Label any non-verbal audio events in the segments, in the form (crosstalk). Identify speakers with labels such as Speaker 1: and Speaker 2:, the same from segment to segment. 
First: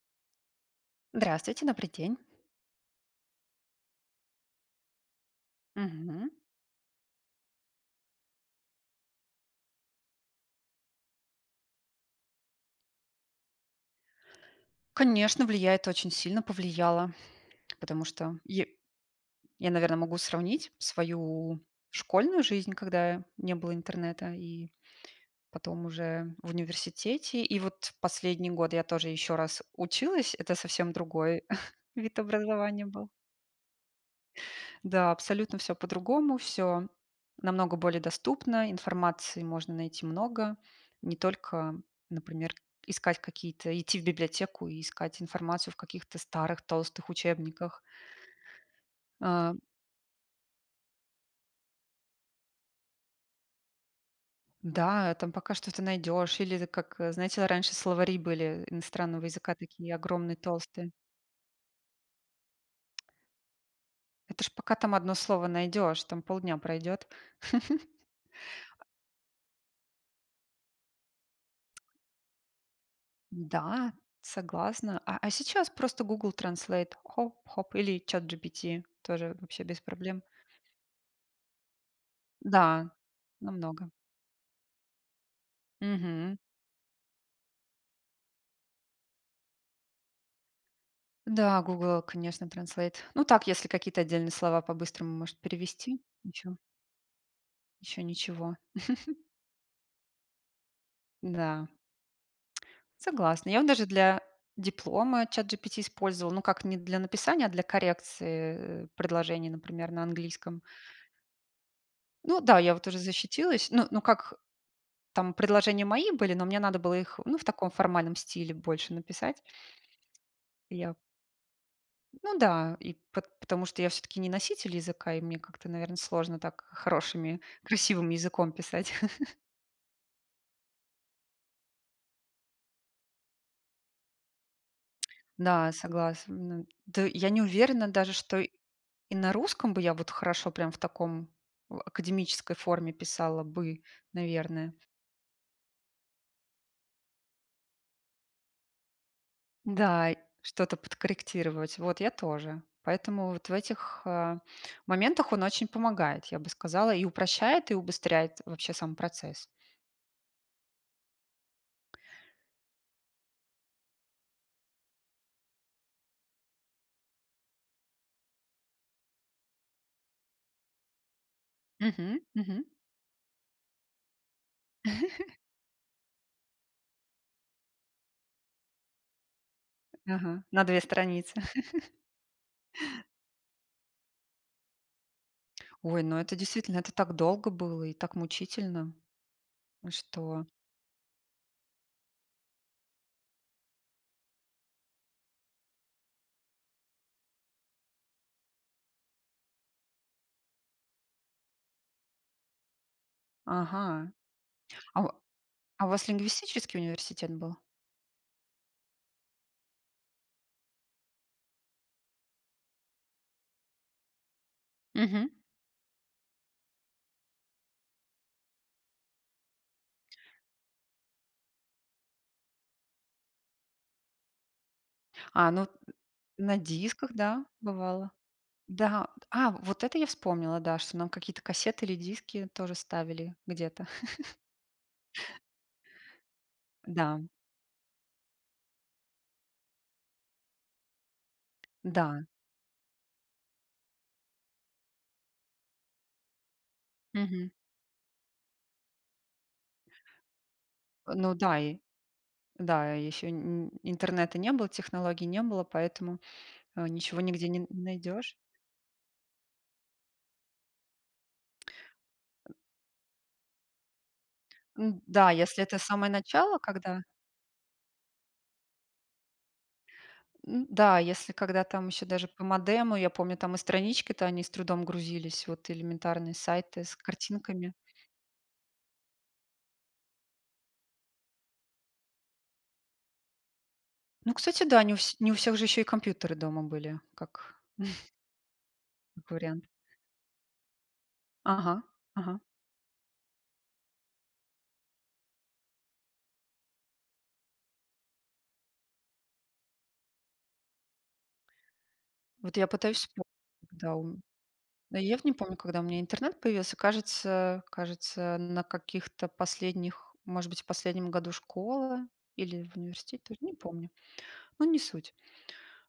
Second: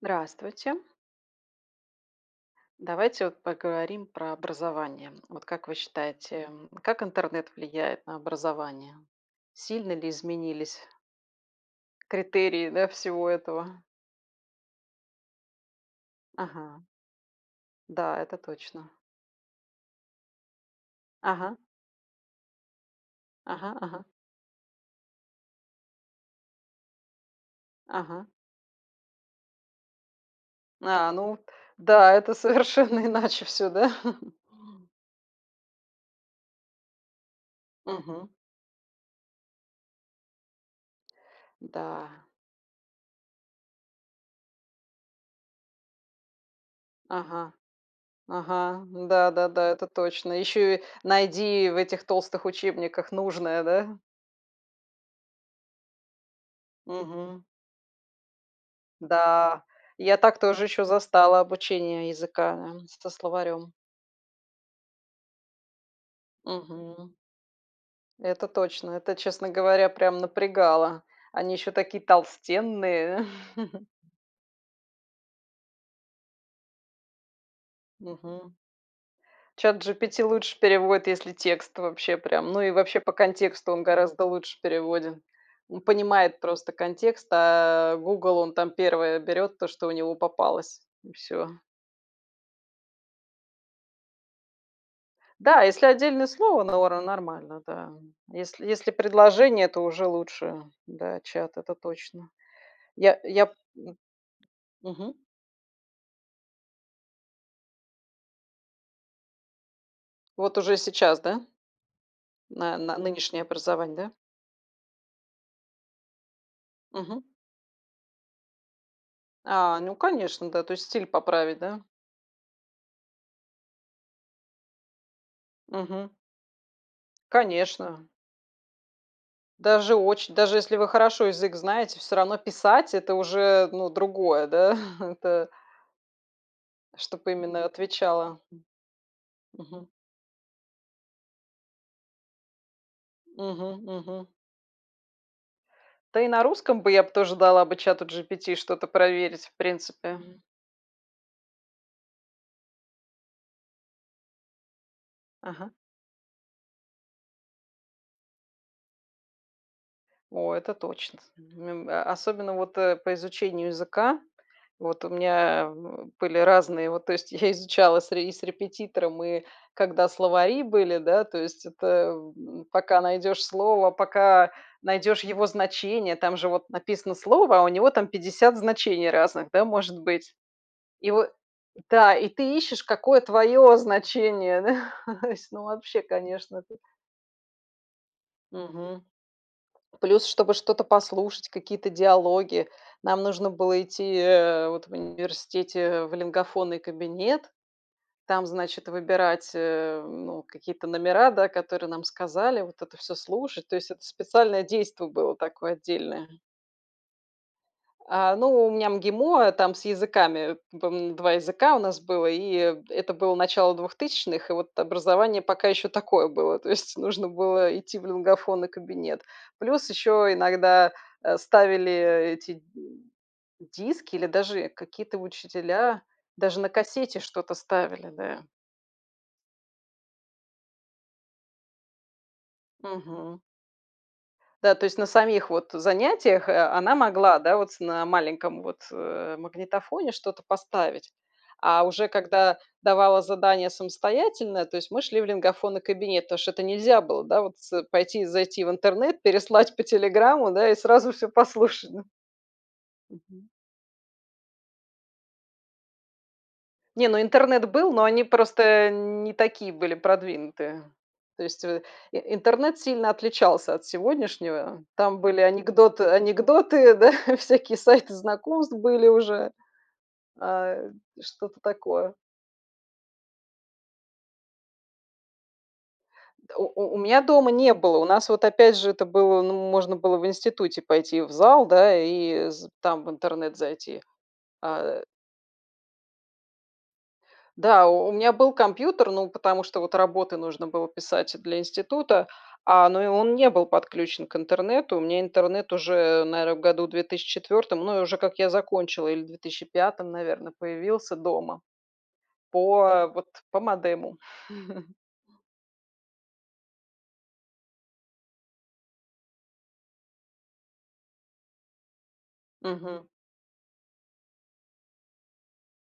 Speaker 1: Здравствуйте!
Speaker 2: Здравствуйте, добрый день!
Speaker 1: Давайте вот поговорим про образование. Вот как вы
Speaker 2: Мгм.
Speaker 1: считаете, м, как интернет влияет на образование? Сильно ли изменились критерии, да, всего этого.
Speaker 2: Конечно влияет! Очень сильно
Speaker 1: Ага.
Speaker 2: повлияло, потому
Speaker 1: Да, это
Speaker 2: что я
Speaker 1: точно.
Speaker 2: я, наверно, могу сравнить
Speaker 1: Ага.
Speaker 2: свою школьную жизнь, когда не было
Speaker 1: Ага ага.
Speaker 2: интернета, и потом уже в университете. И вот
Speaker 1: Ага.
Speaker 2: последний год я тоже еще раз училась. Это совсем
Speaker 1: А, ну
Speaker 2: другой (chuckles)
Speaker 1: да,
Speaker 2: вид
Speaker 1: это
Speaker 2: образования
Speaker 1: совершенно
Speaker 2: был.
Speaker 1: иначе всё, да? (chuckles)
Speaker 2: Да, абсолютно всё по-другому. Всё намного более
Speaker 1: Мгм.
Speaker 2: доступно. Информации можно найти много. Не только,
Speaker 1: Да.
Speaker 2: например, искать какие-то идти в библиотеку и искать информацию в каких-то старых толстых
Speaker 1: Ага.
Speaker 2: учебниках.
Speaker 1: Ага.
Speaker 2: А.
Speaker 1: Да-да-да, это точно. Еще и найди в этих толстых учебниках нужное, да?
Speaker 2: Да, там пока что-то найдешь. Или это как,
Speaker 1: Мгм.
Speaker 2: знаете, раньше словари были иностранного языка,
Speaker 1: Да,
Speaker 2: такие
Speaker 1: я
Speaker 2: огромные,
Speaker 1: так тоже еще
Speaker 2: толстые.
Speaker 1: застала обучение языка, э, со словарем.
Speaker 2: Это ж пока там 1 слово найдешь, там полдня пройдет.
Speaker 1: Мгм. Это
Speaker 2: (chuckles) А
Speaker 1: точно, это, честно говоря, прям напрягало. Они еще такие толстенные! (chuckles)
Speaker 2: Да, согласна. А а, сейчас просто Google Translate. Хоп-хоп. Или
Speaker 1: Мгм.
Speaker 2: ChatGPT. Тоже вообще без проблем.
Speaker 1: СhatGPT лучше переводит, если текст вообще прям, ну и
Speaker 2: Да,
Speaker 1: вообще по контексту он
Speaker 2: намного.
Speaker 1: гораздо лучше переводит. Он
Speaker 2: Мгм.
Speaker 1: понимает просто контекст, а, "Гугл", он там 1 берет то, что у него попалось и всё.
Speaker 2: Да, Google, конечно, Translate. Ну, так, если какие-то отдельные слова по-быстрому может
Speaker 1: Да, если
Speaker 2: перевести.
Speaker 1: отдельное
Speaker 2: Ничего.
Speaker 1: слово, нора нормально, да.
Speaker 2: Еще ничего.
Speaker 1: Если если
Speaker 2: (chuckles)
Speaker 1: предложение, то уже лучше, да, чат.
Speaker 2: Да.
Speaker 1: Это точно. Я
Speaker 2: Согласна.
Speaker 1: я
Speaker 2: Я вот даже
Speaker 1: м.
Speaker 2: для
Speaker 1: Мгм.
Speaker 2: диплома ChatGPT использовала. Ну, как не для написания, а для коррекции, э, предложений, например, на
Speaker 1: Вот
Speaker 2: английском.
Speaker 1: уже сейчас, да?
Speaker 2: Ну да, я
Speaker 1: На
Speaker 2: вот уже
Speaker 1: на нынешнее
Speaker 2: защитилась. Ну
Speaker 1: образование,
Speaker 2: ну,
Speaker 1: да?
Speaker 2: как, там предложения мои были, но мне надо было их,
Speaker 1: Мгм.
Speaker 2: ну, в таком формальном стиле больше написать.
Speaker 1: А, ну конечно, да. То
Speaker 2: И
Speaker 1: есть
Speaker 2: я
Speaker 1: стиль поправить, да?
Speaker 2: Ну да. И пот потому что я всё-таки не носитель языка и мне как-то, наверно,
Speaker 1: Мгм.
Speaker 2: сложно так хорошими,
Speaker 1: Конечно.
Speaker 2: красивым языком писать. (chuckles)
Speaker 1: Даже очень. Даже если вы хорошо язык знаете, всё равно писать- это уже, ну, другое да,? (chuckles) Это
Speaker 2: Да, согласна. Но д я
Speaker 1: Чтобы
Speaker 2: не
Speaker 1: именно
Speaker 2: уверена даже, что
Speaker 1: отвечало.
Speaker 2: и на русском бы
Speaker 1: Мгм.
Speaker 2: я вот хорошо прям в таком (grunts) академической форме писала бы,
Speaker 1: Мгм, мгм.
Speaker 2: наверное.
Speaker 1: Да, и на русском бы я б тоже дала бы "Чату GPT" что-то проверить, в
Speaker 2: Да и,
Speaker 1: принципе.
Speaker 2: что-то подкорректировать. Вот, я тоже. Поэтому вот в этих, а, моментах он очень
Speaker 1: Ага.
Speaker 2: помогает, я бы сказала, и упрощает, и убыстряет вообще сам процесс.
Speaker 1: О, это точно, (unintelligible) особенно вот, э, по изучению языка. Вот у меня, э, (grunts) были разные вот. То есть я изучала с ре и с репетитором, и когда словари были, да. То есть это
Speaker 2: Мгм.
Speaker 1: в
Speaker 2: Мгм.
Speaker 1: м пока найдешь слово, пока найдешь
Speaker 2: (chuckles)
Speaker 1: его значение, там же вот написано слово, а у него там 50 значений разных, да, может быть.
Speaker 2: Мгм. На две
Speaker 1: И во
Speaker 2: страницы. (chuckles)
Speaker 1: Да. И ты ищешь, какое твое значение, да. (chuckles) То есть ну вообще
Speaker 2: Ой, ну это
Speaker 1: конечно
Speaker 2: действительно,
Speaker 1: ты
Speaker 2: это так долго было и так мучительно,
Speaker 1: Мгм. Плюс,
Speaker 2: что
Speaker 1: чтобы что-то послушать, какие-то диалоги, нам нужно было идти, э, вот в университете в лингафонный кабинет, там, значит, выбирать, э, ну какие-то номера, да, которые нам сказали, вот это всё слушать. То есть, это
Speaker 2: Ага.
Speaker 1: специальное
Speaker 2: А
Speaker 1: действо
Speaker 2: у
Speaker 1: было такое
Speaker 2: а у вас
Speaker 1: отдельное.
Speaker 2: лингвистический университет был?
Speaker 1: А, ну, у меня МГИМО, там с языками. По-моему, 2 языка у нас было, и, э, это было начало двухтысячных, и вот
Speaker 2: Мгм.
Speaker 1: образование пока еще такое было, то есть нужно было идти в лингафонный кабинет. Плюс еще иногда, э, ставили, э, эти, диски или даже какие-то
Speaker 2: А, ну,
Speaker 1: учителя,
Speaker 2: на
Speaker 1: даже на
Speaker 2: дисках,
Speaker 1: кассете
Speaker 2: да,
Speaker 1: что-то ставили,
Speaker 2: бывало.
Speaker 1: да.
Speaker 2: Да вот! А, вот это я вспомнила, да, что нам какие-то кассеты или диски тоже ставили
Speaker 1: Мгм.
Speaker 2: где-то. (chuckles)
Speaker 1: Да. То есть, на самих вот занятиях, э, она
Speaker 2: Да.
Speaker 1: могла, да, вот на маленьком вот, э, магнитофоне что-то поставить. А уже
Speaker 2: Да.
Speaker 1: когда давала задание самостоятельное, то есть мы шли в лингафонный кабинет, потому что это нельзя было, да,
Speaker 2: Мгм.
Speaker 1: вот с пойти и зайти в интернет, переслать по "Телеграму" да и сразу всё
Speaker 2: Ну да и
Speaker 1: послушать, да.
Speaker 2: Да, и ещё
Speaker 1: Мгм.
Speaker 2: н н интернета не было, технологий не было, поэтому, э,
Speaker 1: Не, ну
Speaker 2: ничего, нигде не
Speaker 1: интернет был, но они
Speaker 2: найдешь.
Speaker 1: просто, э, не такие были продвинутые. То есть, э, и интернет сильно отличался от сегодняшнего. Там
Speaker 2: Н-да,
Speaker 1: были
Speaker 2: если это
Speaker 1: анекдот
Speaker 2: самое начало,
Speaker 1: анекдоты,
Speaker 2: когда
Speaker 1: да. (chuckles) Всякие сайты знакомств были уже, э,
Speaker 2: Н-да, если
Speaker 1: что-то
Speaker 2: когда там еще
Speaker 1: такое.
Speaker 2: даже по модему, я помню там и странички, то они с трудом грузились, вот элементарные
Speaker 1: У
Speaker 2: сайты
Speaker 1: у
Speaker 2: с
Speaker 1: у меня дома
Speaker 2: картинками.
Speaker 1: не было. У нас вот, опять же, это было ну можно было в институте пойти в зал, да, и з там в интернет зайти.
Speaker 2: Ну, кстати, да, не у
Speaker 1: А
Speaker 2: вс не у всех же еще и компьютеры дома были, как
Speaker 1: Да, у
Speaker 2: (chuckles)
Speaker 1: у меня был компьютер, ну
Speaker 2: как
Speaker 1: потому
Speaker 2: вариант.
Speaker 1: что вот работы нужно было писать для
Speaker 2: Ага.
Speaker 1: института,
Speaker 2: Ага.
Speaker 1: а, но и он не был подключен к интернету. У меня интернет уже, наверно, году в 2004, ну и уже как я закончила, или в две тыще пятом, наверно, появился дома
Speaker 2: Вот я пытаюсь
Speaker 1: по
Speaker 2: вспомнить,
Speaker 1: вот по
Speaker 2: когда у
Speaker 1: модему.
Speaker 2: м
Speaker 1: (chuckles)
Speaker 2: Но я вот не помню, когда у меня интернет появился, кажется кажется на каких-то последних, может быть, в последнем году школы или в
Speaker 1: Мгм.
Speaker 2: университете тоже, не помню. Но не суть.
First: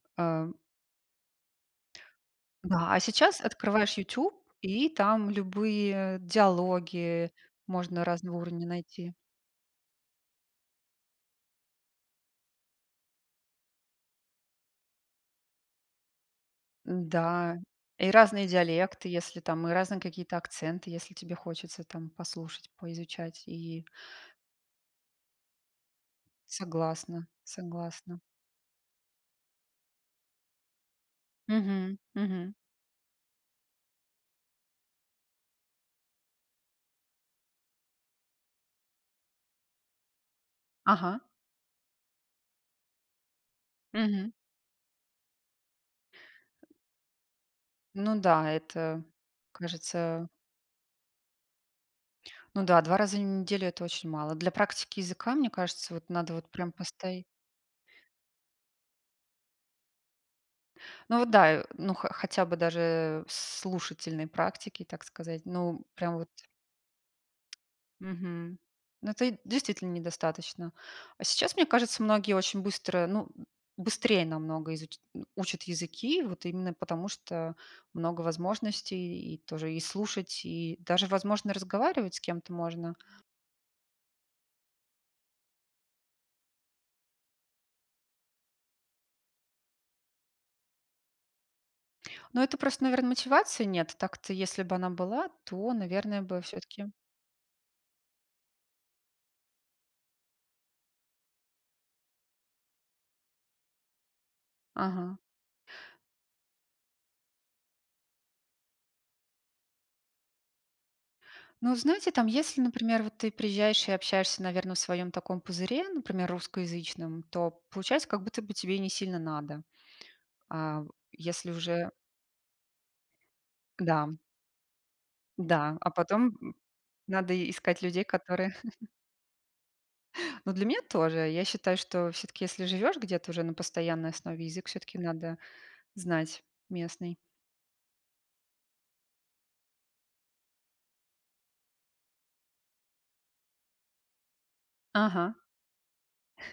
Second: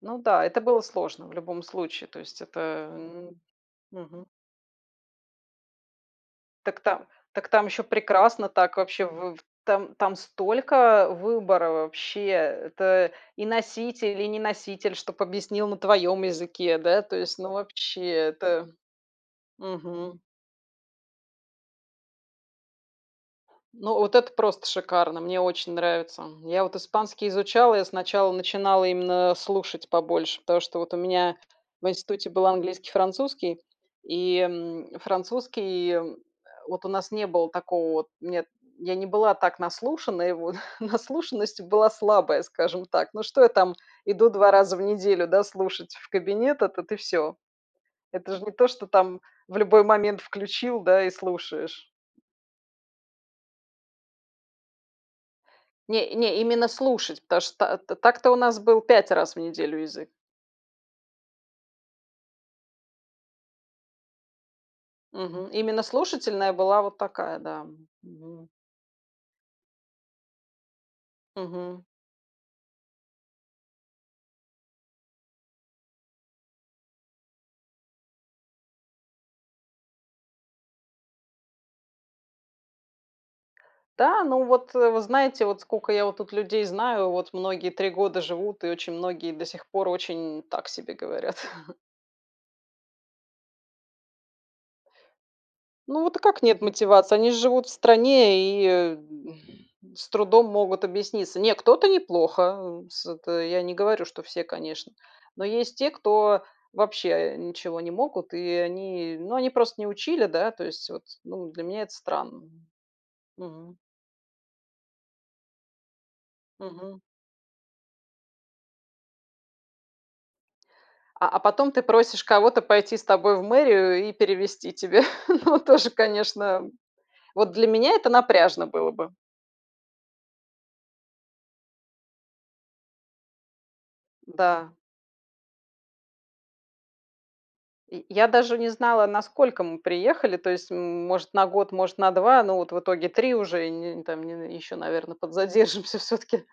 Speaker 1: Ну да,
Speaker 2: Э.
Speaker 1: это было сложно в любом случае. То есть это
Speaker 2: Да, а
Speaker 1: н
Speaker 2: сейчас открываешь
Speaker 1: Мгм.
Speaker 2: "Ютуб", и там любые
Speaker 1: Так та
Speaker 2: диалоги
Speaker 1: так там еще
Speaker 2: можно разного
Speaker 1: прекрасно,
Speaker 2: уровня
Speaker 1: так. Вообще.
Speaker 2: найти.
Speaker 1: В там там столько выбора вообще! Это и носитель, и не носитель, чтоб объяснил на твоем языке. Да, то есть ну
Speaker 2: Да,
Speaker 1: вообще.
Speaker 2: и разные
Speaker 1: Это
Speaker 2: диалекты, если там, и разные
Speaker 1: Мгм.
Speaker 2: какие-то акценты, если тебе хочется там послушать, поизучать. И
Speaker 1: Ну, вот это просто шикарно, мне очень нравится. Я вот
Speaker 2: Согласна.
Speaker 1: испанский изучала, я
Speaker 2: Согласна.
Speaker 1: сначала начинала именно слушать побольше, потому что вот у меня в
Speaker 2: Мгм,
Speaker 1: институте был
Speaker 2: мгм.
Speaker 1: английский и французский. И, м, французский и вот у нас не было такого вот нет, я не была так наслушана, его. (chuckles)
Speaker 2: Ага.
Speaker 1: Наслушанность была слабая, скажем так. Ну, что я там иду
Speaker 2: Мгм.
Speaker 1: 2 раза в неделю, да, слушать в кабинет, этот, и всё.
Speaker 2: Ну
Speaker 1: Это ж
Speaker 2: да,
Speaker 1: не то, что
Speaker 2: это,
Speaker 1: там в любой момент
Speaker 2: кажется
Speaker 1: включил, да, и слушаешь.
Speaker 2: Ну да, 2 раза в неделю- это очень мало. Для практики языка, мне кажется, вот
Speaker 1: Не
Speaker 2: надо
Speaker 1: не,
Speaker 2: вот
Speaker 1: именно
Speaker 2: прям
Speaker 1: слушать.
Speaker 2: постоя
Speaker 1: Потому что, э, та так-то у нас был 5 раз в неделю язык.
Speaker 2: Ну вот да, э. Ну, хо хотя бы даже в слушательной практике, так сказать.
Speaker 1: Мгм. Именно
Speaker 2: Ну, прям вот.
Speaker 1: слушательная была вот такая, да. Мгм.
Speaker 2: Мгм. Ну это и действительно недостаточно. А сейчас, мне
Speaker 1: Мгм.
Speaker 2: кажется, многие очень быстро, ну (grunts) быстрее намного изуч (grunts) учат языки, вот именно потому, что много возможностей. И тоже и слушать, и даже, возможно, разговаривать с кем-то можно.
Speaker 1: Да, ну вот, вы знаете, вот скока я вот тут людей знаю, вот многие 3 года живут, и очень многие до сих пор очень так себе говорят. (chuckles)
Speaker 2: Но это просто, наверно, мотивации нет. Так-то, если бы она была, то,
Speaker 1: Ну, вот, а
Speaker 2: наверное, бы
Speaker 1: как нет
Speaker 2: всё-таки
Speaker 1: мотивации? Они же живут в стране и, э, (exhales) с трудом могут объясниться. Не, кто-то неплохо, э, с это я не говорю, что все, конечно.
Speaker 2: Ага.
Speaker 1: Но есть те, кто вообще, э, ничего не могут, и они, ну они просто не учили, да, то есть, вот. Ну, для
Speaker 2: Ну, вы
Speaker 1: меня это
Speaker 2: знаете, там
Speaker 1: странно.
Speaker 2: если, например, вот ты
Speaker 1: Мгм.
Speaker 2: приезжаешь и общаешься, наверно, в своем таком пузыре, например,
Speaker 1: Мгм.
Speaker 2: русскоязычном, то получается как будто бы тебе и несильно надо. А в
Speaker 1: А а,
Speaker 2: если
Speaker 1: потом ты
Speaker 2: уже
Speaker 1: просишь кого-то пойти с тобой в
Speaker 2: Да,
Speaker 1: мэрию и
Speaker 2: м.
Speaker 1: перевести тебе. (chuckles) Ну,
Speaker 2: Да.
Speaker 1: тоже,
Speaker 2: А потом, м,
Speaker 1: конечно.
Speaker 2: надо и
Speaker 1: Вот, для
Speaker 2: искать
Speaker 1: меня
Speaker 2: людей,
Speaker 1: это
Speaker 2: которые
Speaker 1: напряжно
Speaker 2: (chuckles)
Speaker 1: было бы.
Speaker 2: Ну для меня тоже. Я считаю, что всё-таки, если живешь где-то уже на постоянной основе, язык
Speaker 1: Да.
Speaker 2: всё-таки надо знать местный.
Speaker 1: И я даже не знала, на сколько мы приехали, то есть, м может, на год, может, на два. Но вот в итоге 3 уже, и не там не еще, наверно,
Speaker 2: Ага.
Speaker 1: подзадержимся всё-таки.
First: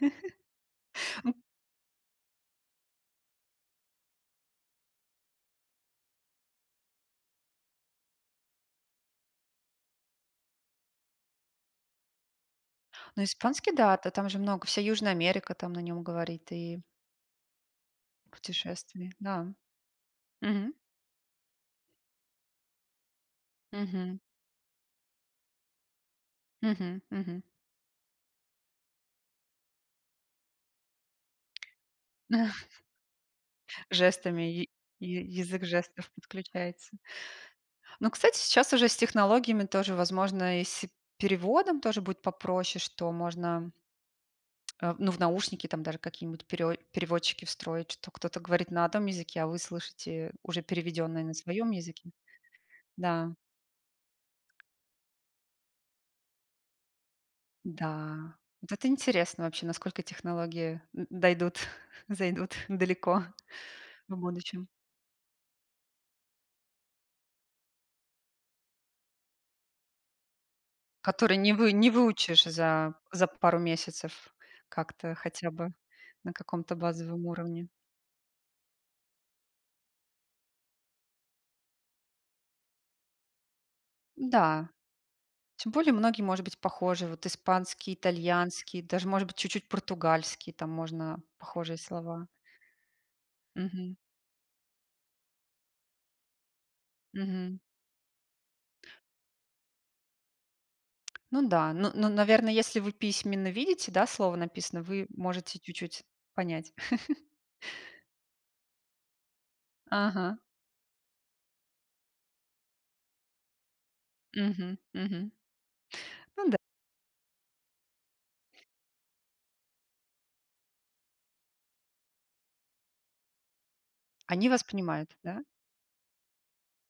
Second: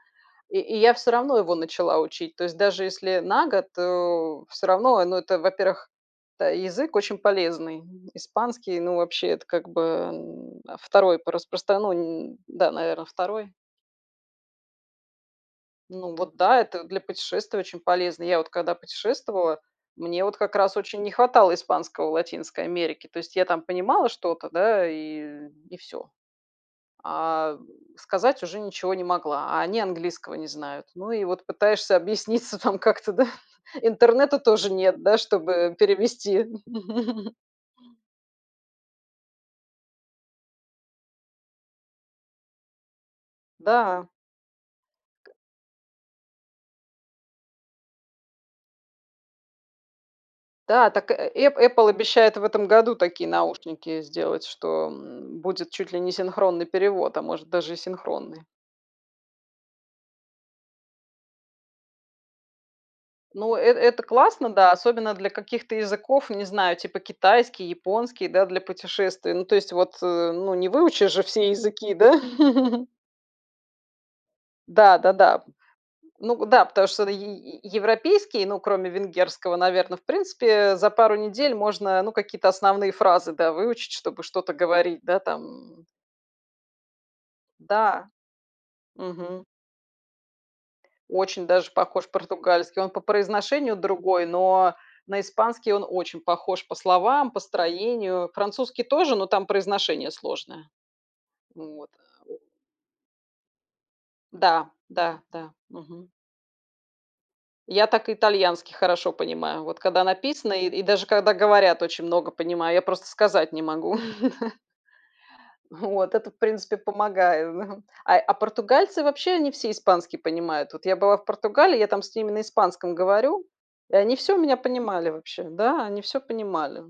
Speaker 1: И и я всё
Speaker 2: (chuckles) М
Speaker 1: равно его начала учить, то есть, даже если на год, э, всё равно. Э, ну, это, во-первых, это язык очень полезный. Испанский, ну вообще- это как-бы, м, 2 по распростра ну. Да, наверно,
Speaker 2: Ну,
Speaker 1: 2.
Speaker 2: испанский да, та там же много вся Южная Америка там на нем
Speaker 1: Ну, вот,
Speaker 2: говорит
Speaker 1: да.
Speaker 2: и
Speaker 1: Это для путешествий очень полезно. Я вот когда
Speaker 2: Путешествия, да.
Speaker 1: путешествовала, мне вот как
Speaker 2: Мгм.
Speaker 1: раз очень не хватало испанского в Латинской Америке. То есть я там понимала
Speaker 2: Мгм.
Speaker 1: что-то, да, и и всё.
Speaker 2: Мгм, мгм.
Speaker 1: А (grunts) сказать уже ничего не могла, а они английского не знают. Ну и вот пытаешься объясниться
Speaker 2: (chuckles)
Speaker 1: там как-то, да. Интернета
Speaker 2: Жестами, я
Speaker 1: тоже нет, да,
Speaker 2: я язык
Speaker 1: чтобы
Speaker 2: жестов
Speaker 1: перевести.
Speaker 2: подключается.
Speaker 1: (chuckles)
Speaker 2: Ну, кстати, сейчас уже с технологиями, тоже возможно, и с переводом тоже будет попроще, что можно
Speaker 1: Да.
Speaker 2: Э в ну в наушники там даже какие-нибудь перео переводчики встроить. Что кто-то говорит на одном языке, а вы слышите уже
Speaker 1: Да, так э
Speaker 2: переведенное на
Speaker 1: э эп
Speaker 2: своем
Speaker 1: "Эппл"
Speaker 2: языке.
Speaker 1: обещает в этом году такие
Speaker 2: Да.
Speaker 1: наушники сделать, что будет чуть ли не синхронный перевод, а может даже и
Speaker 2: Да.
Speaker 1: синхронный.
Speaker 2: Вот это интересно, вообще насколько технологии, э, дойдут, (chuckles) зайдут (chuckles) далеко (chuckles)
Speaker 1: Ну э это
Speaker 2: в
Speaker 1: классно,
Speaker 2: будущем.
Speaker 1: да, особенно для каких-то языков, не знаю, типа китайский, японский, да, для путешествий. Ну, то есть вот, э, ну не выучишь же
Speaker 2: Который
Speaker 1: все
Speaker 2: не вы не
Speaker 1: языки, да?
Speaker 2: выучишь
Speaker 1: (chuckles)
Speaker 2: за за пару месяцев как-то,
Speaker 1: Да-да-да.
Speaker 2: хотя бы на
Speaker 1: Ну да.
Speaker 2: каком-то
Speaker 1: Потому что е
Speaker 2: базовом
Speaker 1: е
Speaker 2: уровне.
Speaker 1: европейский, ну, кроме венгерского, наверно, в принципе, э, за пару недель можно, ну, какие-то основные фразы, да, выучить, чтобы что-то
Speaker 2: Да,
Speaker 1: говорить. Да,
Speaker 2: тем
Speaker 1: там
Speaker 2: более многие, может быть, похожи. Вот испанский,
Speaker 1: Да.
Speaker 2: итальянский, даже может быть
Speaker 1: Мгм.
Speaker 2: чуть-чуть португальский, там можно
Speaker 1: Очень даже
Speaker 2: похожие
Speaker 1: похож
Speaker 2: слова.
Speaker 1: португальский. Он по произношению
Speaker 2: Мгм.
Speaker 1: другой, но на испанский он очень похож по словам, по
Speaker 2: Мгм.
Speaker 1: строению. Французский тоже, но там произношение сложное.
Speaker 2: Ну да.
Speaker 1: Ну вот.
Speaker 2: Ну ну, наверное, если вы письменно видите, да, слово
Speaker 1: Да,
Speaker 2: написано, вы
Speaker 1: да, да.
Speaker 2: можете чуть-чуть
Speaker 1: Мгм.
Speaker 2: понять. (chuckles)
Speaker 1: Я так итальянский хорошо понимаю. Вот когда
Speaker 2: Ага.
Speaker 1: написано и и даже когда говорят очень много понимаю, я просто сказать не могу. (chuckles)
Speaker 2: Мгм, мгм.
Speaker 1: (chuckles) Вот это, в
Speaker 2: Ну да.
Speaker 1: принципе, помогает, да. А а португальцы вообще они все испанский понимают. Вот я была в Португалии, я там с ними на испанском говорю и они всё
Speaker 2: Они
Speaker 1: меня
Speaker 2: вас понимают,
Speaker 1: понимали
Speaker 2: да?
Speaker 1: вообще. Да, они всё понимали.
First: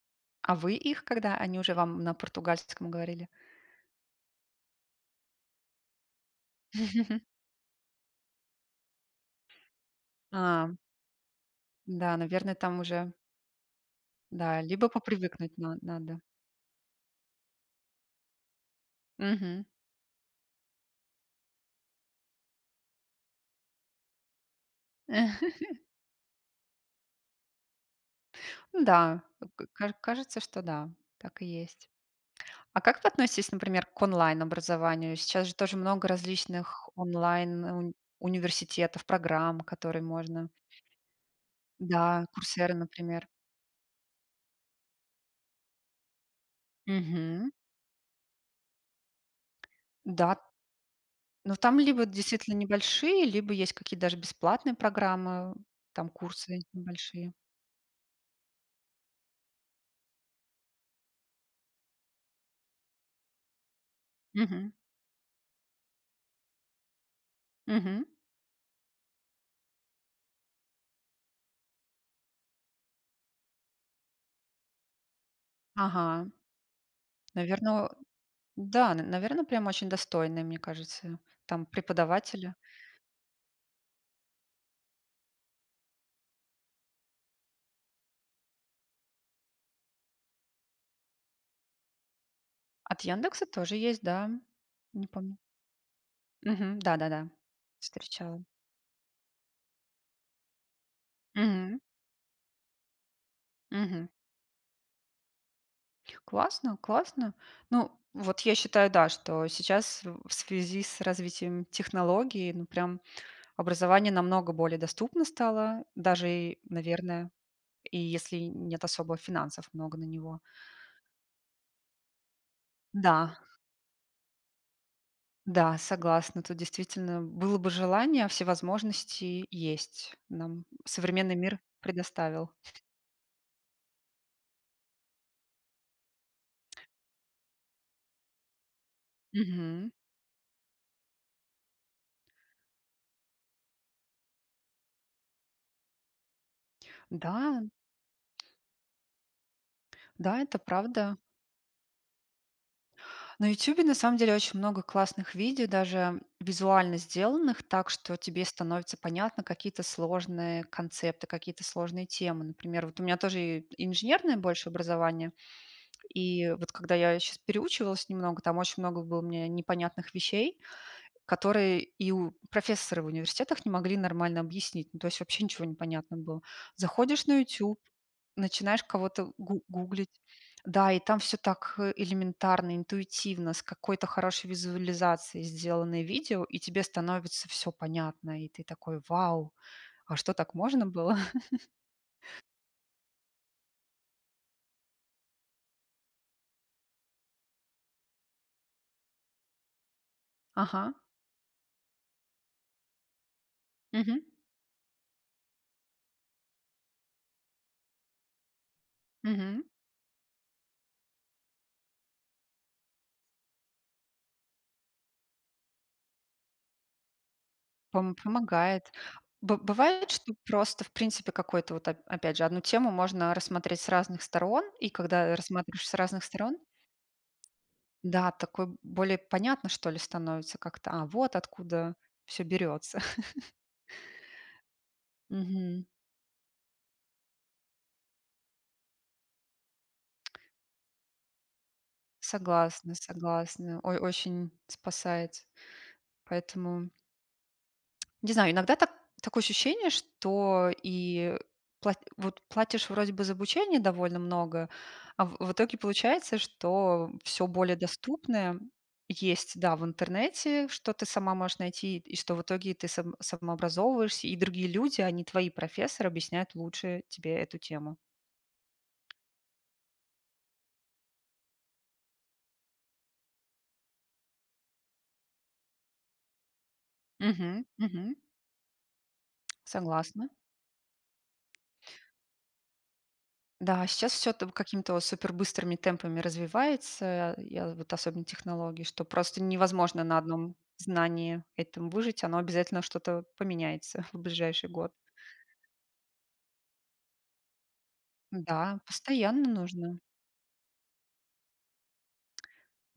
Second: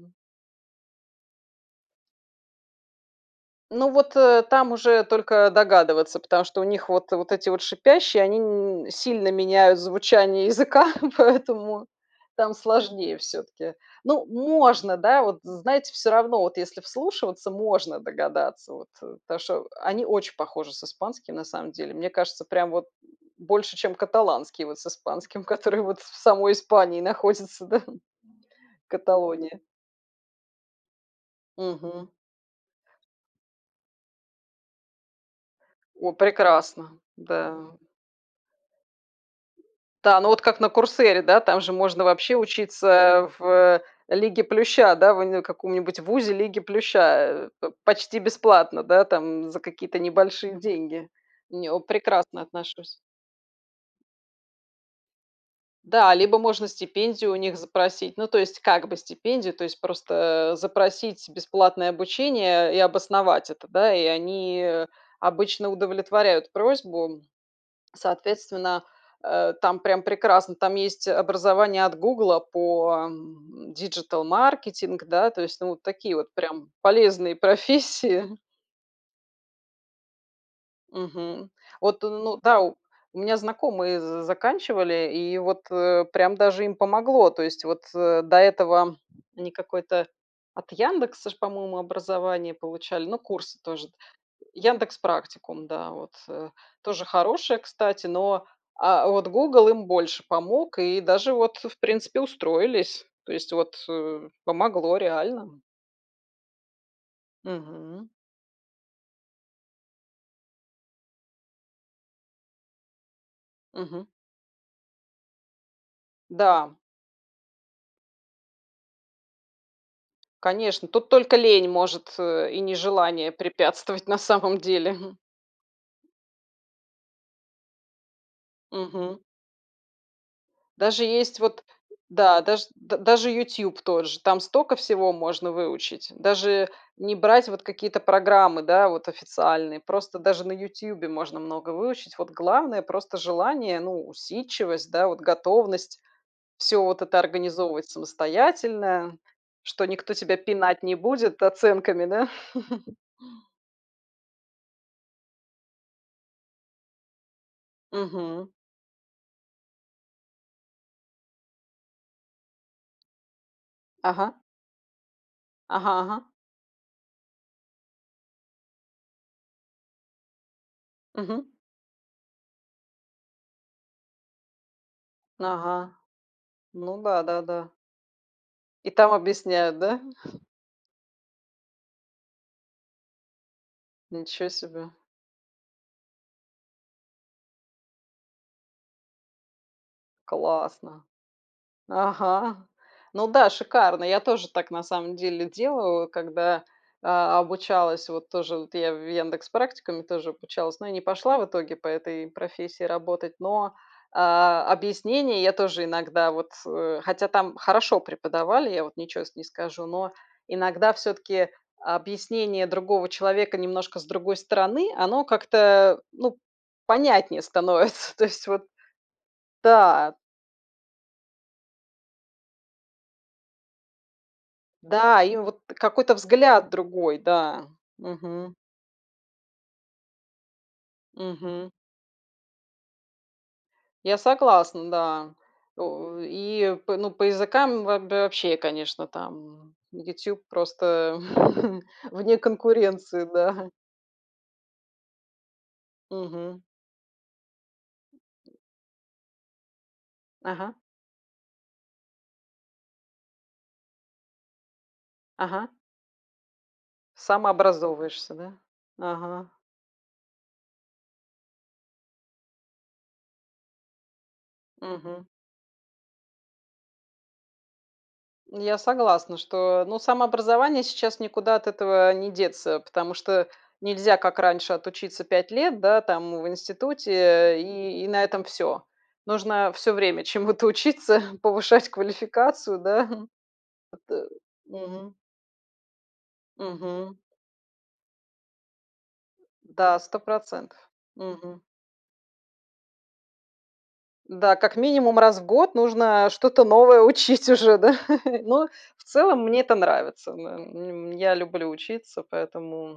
Speaker 2: А вы их, когда они уже вам на португальском говорили?
Speaker 1: Ну, вот, э, там уже только догадываться, потому что у них вот
Speaker 2: (chuckles)
Speaker 1: вот эти вот шипящие они н сильно меняют звучание
Speaker 2: А.
Speaker 1: языка, (chuckles) поэтому
Speaker 2: Да,
Speaker 1: там
Speaker 2: наверное, там уже
Speaker 1: сложнее всё-таки. Но
Speaker 2: Да. Либо
Speaker 1: можно, да? Вот,
Speaker 2: попривыкнуть на
Speaker 1: знаете, всё
Speaker 2: надо.
Speaker 1: равно, вот если вслушиваться, можно догадаться вот, потому
Speaker 2: Мгм.
Speaker 1: что они очень похожи с испанским, на самом деле. Мне кажется, прям вот (grunts) больше, чем каталонский вот с испанским, который
Speaker 2: (chuckles)
Speaker 1: вот в самой Испании находится, да.
Speaker 2: Ну да,
Speaker 1: Каталония.
Speaker 2: к к каж кажется, что да. Так и есть.
Speaker 1: Мгм.
Speaker 2: А как вы относитесь, например, к онлайн-образованию? Сейчас же тоже много
Speaker 1: О,
Speaker 2: различных
Speaker 1: прекрасно!
Speaker 2: онлайн
Speaker 1: Да.
Speaker 2: ун университетов, программ, которые
Speaker 1: Да! Ну вот
Speaker 2: можно
Speaker 1: как на "Курсере", да, там же можно
Speaker 2: Да,
Speaker 1: вообще
Speaker 2: Coursera,
Speaker 1: учиться,
Speaker 2: например.
Speaker 1: э, в "Лиге плюща", да, в уни в каком-нибудь ВУЗе "Лиги плюща",
Speaker 2: Мгм.
Speaker 1: э, п почти бесплатно, да, там за какие-то
Speaker 2: Да.
Speaker 1: небольшие деньги.
Speaker 2: Но
Speaker 1: Не
Speaker 2: там
Speaker 1: о
Speaker 2: либо
Speaker 1: прекрасно
Speaker 2: действительно
Speaker 1: отношусь.
Speaker 2: небольшие, либо есть какие-то даже бесплатные программы, там
Speaker 1: Да, либо
Speaker 2: курсы
Speaker 1: можно
Speaker 2: небольшие.
Speaker 1: стипендию у них запросить. Ну, то есть, как бы стипендию, то есть просто, э, запросить бесплатное обучение и обосновать это. Да, и они,
Speaker 2: Мгм.
Speaker 1: э, обычно удовлетворяют просьбу, (swallows)
Speaker 2: Мгм.
Speaker 1: соответственно, э, там прям прекрасно, там есть образование от "Гугла" по, м, диджитал-маркетинг, да, то есть, ну, вот такие
Speaker 2: Ага.
Speaker 1: вот прям полезные
Speaker 2: Наверно,
Speaker 1: профессии.
Speaker 2: да, н наверно, прям очень достойные, мне кажется,
Speaker 1: Мгм.
Speaker 2: там
Speaker 1: Вот, ну
Speaker 2: преподаватели.
Speaker 1: да. У у меня знакомые з заканчивали и вот, э, прям даже им помогло. То есть вот, э, до этого они какое-то от "Яндекса" ж, по-моему, образование
Speaker 2: От
Speaker 1: получали, ну,
Speaker 2: "Яндекса"
Speaker 1: курсы
Speaker 2: тоже
Speaker 1: тоже.
Speaker 2: есть, да.
Speaker 1: "Яндекс
Speaker 2: Не помню.
Speaker 1: Практикум", да, вот, э,
Speaker 2: Мгм.
Speaker 1: тоже
Speaker 2: Да-да-да.
Speaker 1: хорошая, кстати,
Speaker 2: Встречала.
Speaker 1: но, а, вот "Гугл" им больше помог и даже вот, в
Speaker 2: М.
Speaker 1: принципе, устроились, то есть, вот,
Speaker 2: Мгм.
Speaker 1: э, помогло реально.
Speaker 2: Классно, классно! Ну,
Speaker 1: Мгм.
Speaker 2: вот, я считаю, да, что сейчас, в в связи с развитием технологий, ну, прям
Speaker 1: Мгм.
Speaker 2: образование намного более доступно стало, даже, и,
Speaker 1: Да.
Speaker 2: наверное, и если нет особо финансов много на него.
Speaker 1: Конечно, тут только лень может, э, и
Speaker 2: Да.
Speaker 1: нежелание препятствовать, на самом деле. (chuckles)
Speaker 2: Да, согласна. Тут, действительно, было бы желание, а все
Speaker 1: Мгм.
Speaker 2: возможности есть. Нам
Speaker 1: Даже
Speaker 2: современный
Speaker 1: есть
Speaker 2: мир
Speaker 1: вот Да.
Speaker 2: предоставил.
Speaker 1: Даже д даже "Ютуб" тоже, там стока всего можно выучить. Даже не брать вот какие-то программы, да, вот официальные.
Speaker 2: Мгм.
Speaker 1: Просто даже на "Ютубе" можно много выучить. Вот главное- просто желание, ну, усидчивость, да, вот готовность всё вот это
Speaker 2: Да.
Speaker 1: организовывать самостоятельно, что никто тебя
Speaker 2: Да, это
Speaker 1: пинать не
Speaker 2: правда.
Speaker 1: будет оценками. Да? (chuckles)
Speaker 2: На "Ютубе" на самом деле очень много классных видео, даже визуально сделанных так, что тебе
Speaker 1: Мгм.
Speaker 2: становится понятно какие-то сложные концепты, какие-то сложные темы. Например, вот у меня тоже и инженерное
Speaker 1: Ага.
Speaker 2: больше образование.
Speaker 1: Ага ага.
Speaker 2: И вот когда я щас переучивалась немного, там очень много было мне непонятных вещей,
Speaker 1: Мгм.
Speaker 2: которые и у профессоры в университетах не могли нормально объяснить. Ну то есть, вообще ничего не
Speaker 1: Ага.
Speaker 2: понятно было.
Speaker 1: Ну
Speaker 2: Заходишь на
Speaker 1: да-да-да.
Speaker 2: "Ютуб", начинаешь
Speaker 1: И там
Speaker 2: кого-то гу
Speaker 1: объясняют, да?
Speaker 2: гуглить,
Speaker 1: (chuckles)
Speaker 2: да, и там всё так, э, элементарно, интуитивно, с какой-то
Speaker 1: Ничего
Speaker 2: хорошей
Speaker 1: себе.
Speaker 2: визуализацией сделаны видео и тебе становится всё понятно. И ты такой: "Вау! А что, так можно
Speaker 1: Классно!
Speaker 2: было?" (chuckles)
Speaker 1: Ага. Ну да, шикарно. Я тоже так на самом деле делаю, когда, а, обучалась вот тоже вот я в "Яндекс Практикуме", тоже обучалась. Но я
Speaker 2: Ага.
Speaker 1: не пошла в итоге по этой профессии работать. Но,
Speaker 2: Мгм.
Speaker 1: а а объяснение я тоже иногда, вот, э, хотя там хорошо преподавали, я вот ничего с не
Speaker 2: Мгм.
Speaker 1: скажу, но иногда, всё-таки, объяснение другого человека немножко с другой стороны- оно как-то, ну, понятнее
Speaker 2: Пом
Speaker 1: становится. То есть вот
Speaker 2: помогает. Бы бывает,
Speaker 1: Да.
Speaker 2: что просто, в принципе, какой-то. Вот, оп опять же, одну тему можно рассмотреть с разных сторон, и
Speaker 1: Да,
Speaker 2: когда, э,
Speaker 1: и вот
Speaker 2: рассматриваешь с
Speaker 1: какой-то
Speaker 2: разных сторон
Speaker 1: взгляд другой. Да.
Speaker 2: Да,
Speaker 1: Мгм.
Speaker 2: такой более понятно что ли становится как-то. А, вот
Speaker 1: Мгм.
Speaker 2: откуда всё берется! (chuckles)
Speaker 1: Я согласна, да.
Speaker 2: Мгм.
Speaker 1: У и по ну, по языкам вооб вообще, конечно, там "Ютуб" просто (chuckles) вне
Speaker 2: Согласна,
Speaker 1: конкуренции. Да. (chuckles)
Speaker 2: согласна. Ой, очень спасает!
Speaker 1: Мгм.
Speaker 2: Поэтому. Не знаю, иногда так такое ощущение, что
Speaker 1: Ага.
Speaker 2: и пла вот платишь вроде бы за обучение довольно много, а в в
Speaker 1: Ага.
Speaker 2: итоге получается, что всё более
Speaker 1: Самообразовываешься, да?
Speaker 2: доступное
Speaker 1: Ага.
Speaker 2: есть, да, в интернете, что ты сама можешь найти, и что в итоге ты сам самообразовываешься. И другие люди, а не
Speaker 1: Мгм.
Speaker 2: твои профессоры, объясняют лучше тебе эту тему.
Speaker 1: Я согласна, что, ну самообразование сейчас никуда от этого не деться. Потому что нельзя, как раньше, отучиться 5 лет, да, там в институте
Speaker 2: Мгм,
Speaker 1: и и
Speaker 2: мгм.
Speaker 1: на этом всё. Нужно всё время
Speaker 2: Согласна.
Speaker 1: чему-то учиться, повышать квалификацию. Да?
Speaker 2: Да,
Speaker 1: (chuckles)
Speaker 2: сейчас
Speaker 1: Вот.
Speaker 2: всё там какими-то вот
Speaker 1: Мгм.
Speaker 2: супер быстрыми темпами
Speaker 1: Мгм.
Speaker 2: развивается, я вот особенно технологии, что просто
Speaker 1: Да,
Speaker 2: невозможно на
Speaker 1: сто
Speaker 2: одном
Speaker 1: процентов.
Speaker 2: знании
Speaker 1: Мгм.
Speaker 2: этом выжить. Оно обязательно, что-то поменяется (chuckles) в
Speaker 1: Да,
Speaker 2: ближайший
Speaker 1: как
Speaker 2: год.
Speaker 1: минимум раз в год нужно, э, что-то новое учить уже, да? (chuckles) Но,
Speaker 2: Да,
Speaker 1: в целом,
Speaker 2: постоянно
Speaker 1: мне это
Speaker 2: нужно.
Speaker 1: нравится, да. Н м м я люблю учиться,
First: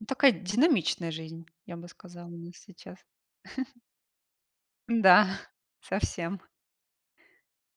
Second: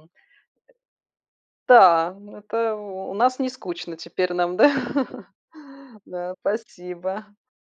Speaker 2: Ну такая динамичная жизнь, я бы
Speaker 1: Да.
Speaker 2: сказала, у нас
Speaker 1: Это,
Speaker 2: сейчас.
Speaker 1: у у нас
Speaker 2: (chuckles)
Speaker 1: нескучно теперь нам, да?
Speaker 2: Да,
Speaker 1: (chuckles)
Speaker 2: (chuckles)
Speaker 1: Да,
Speaker 2: совсем.
Speaker 1: спасибо!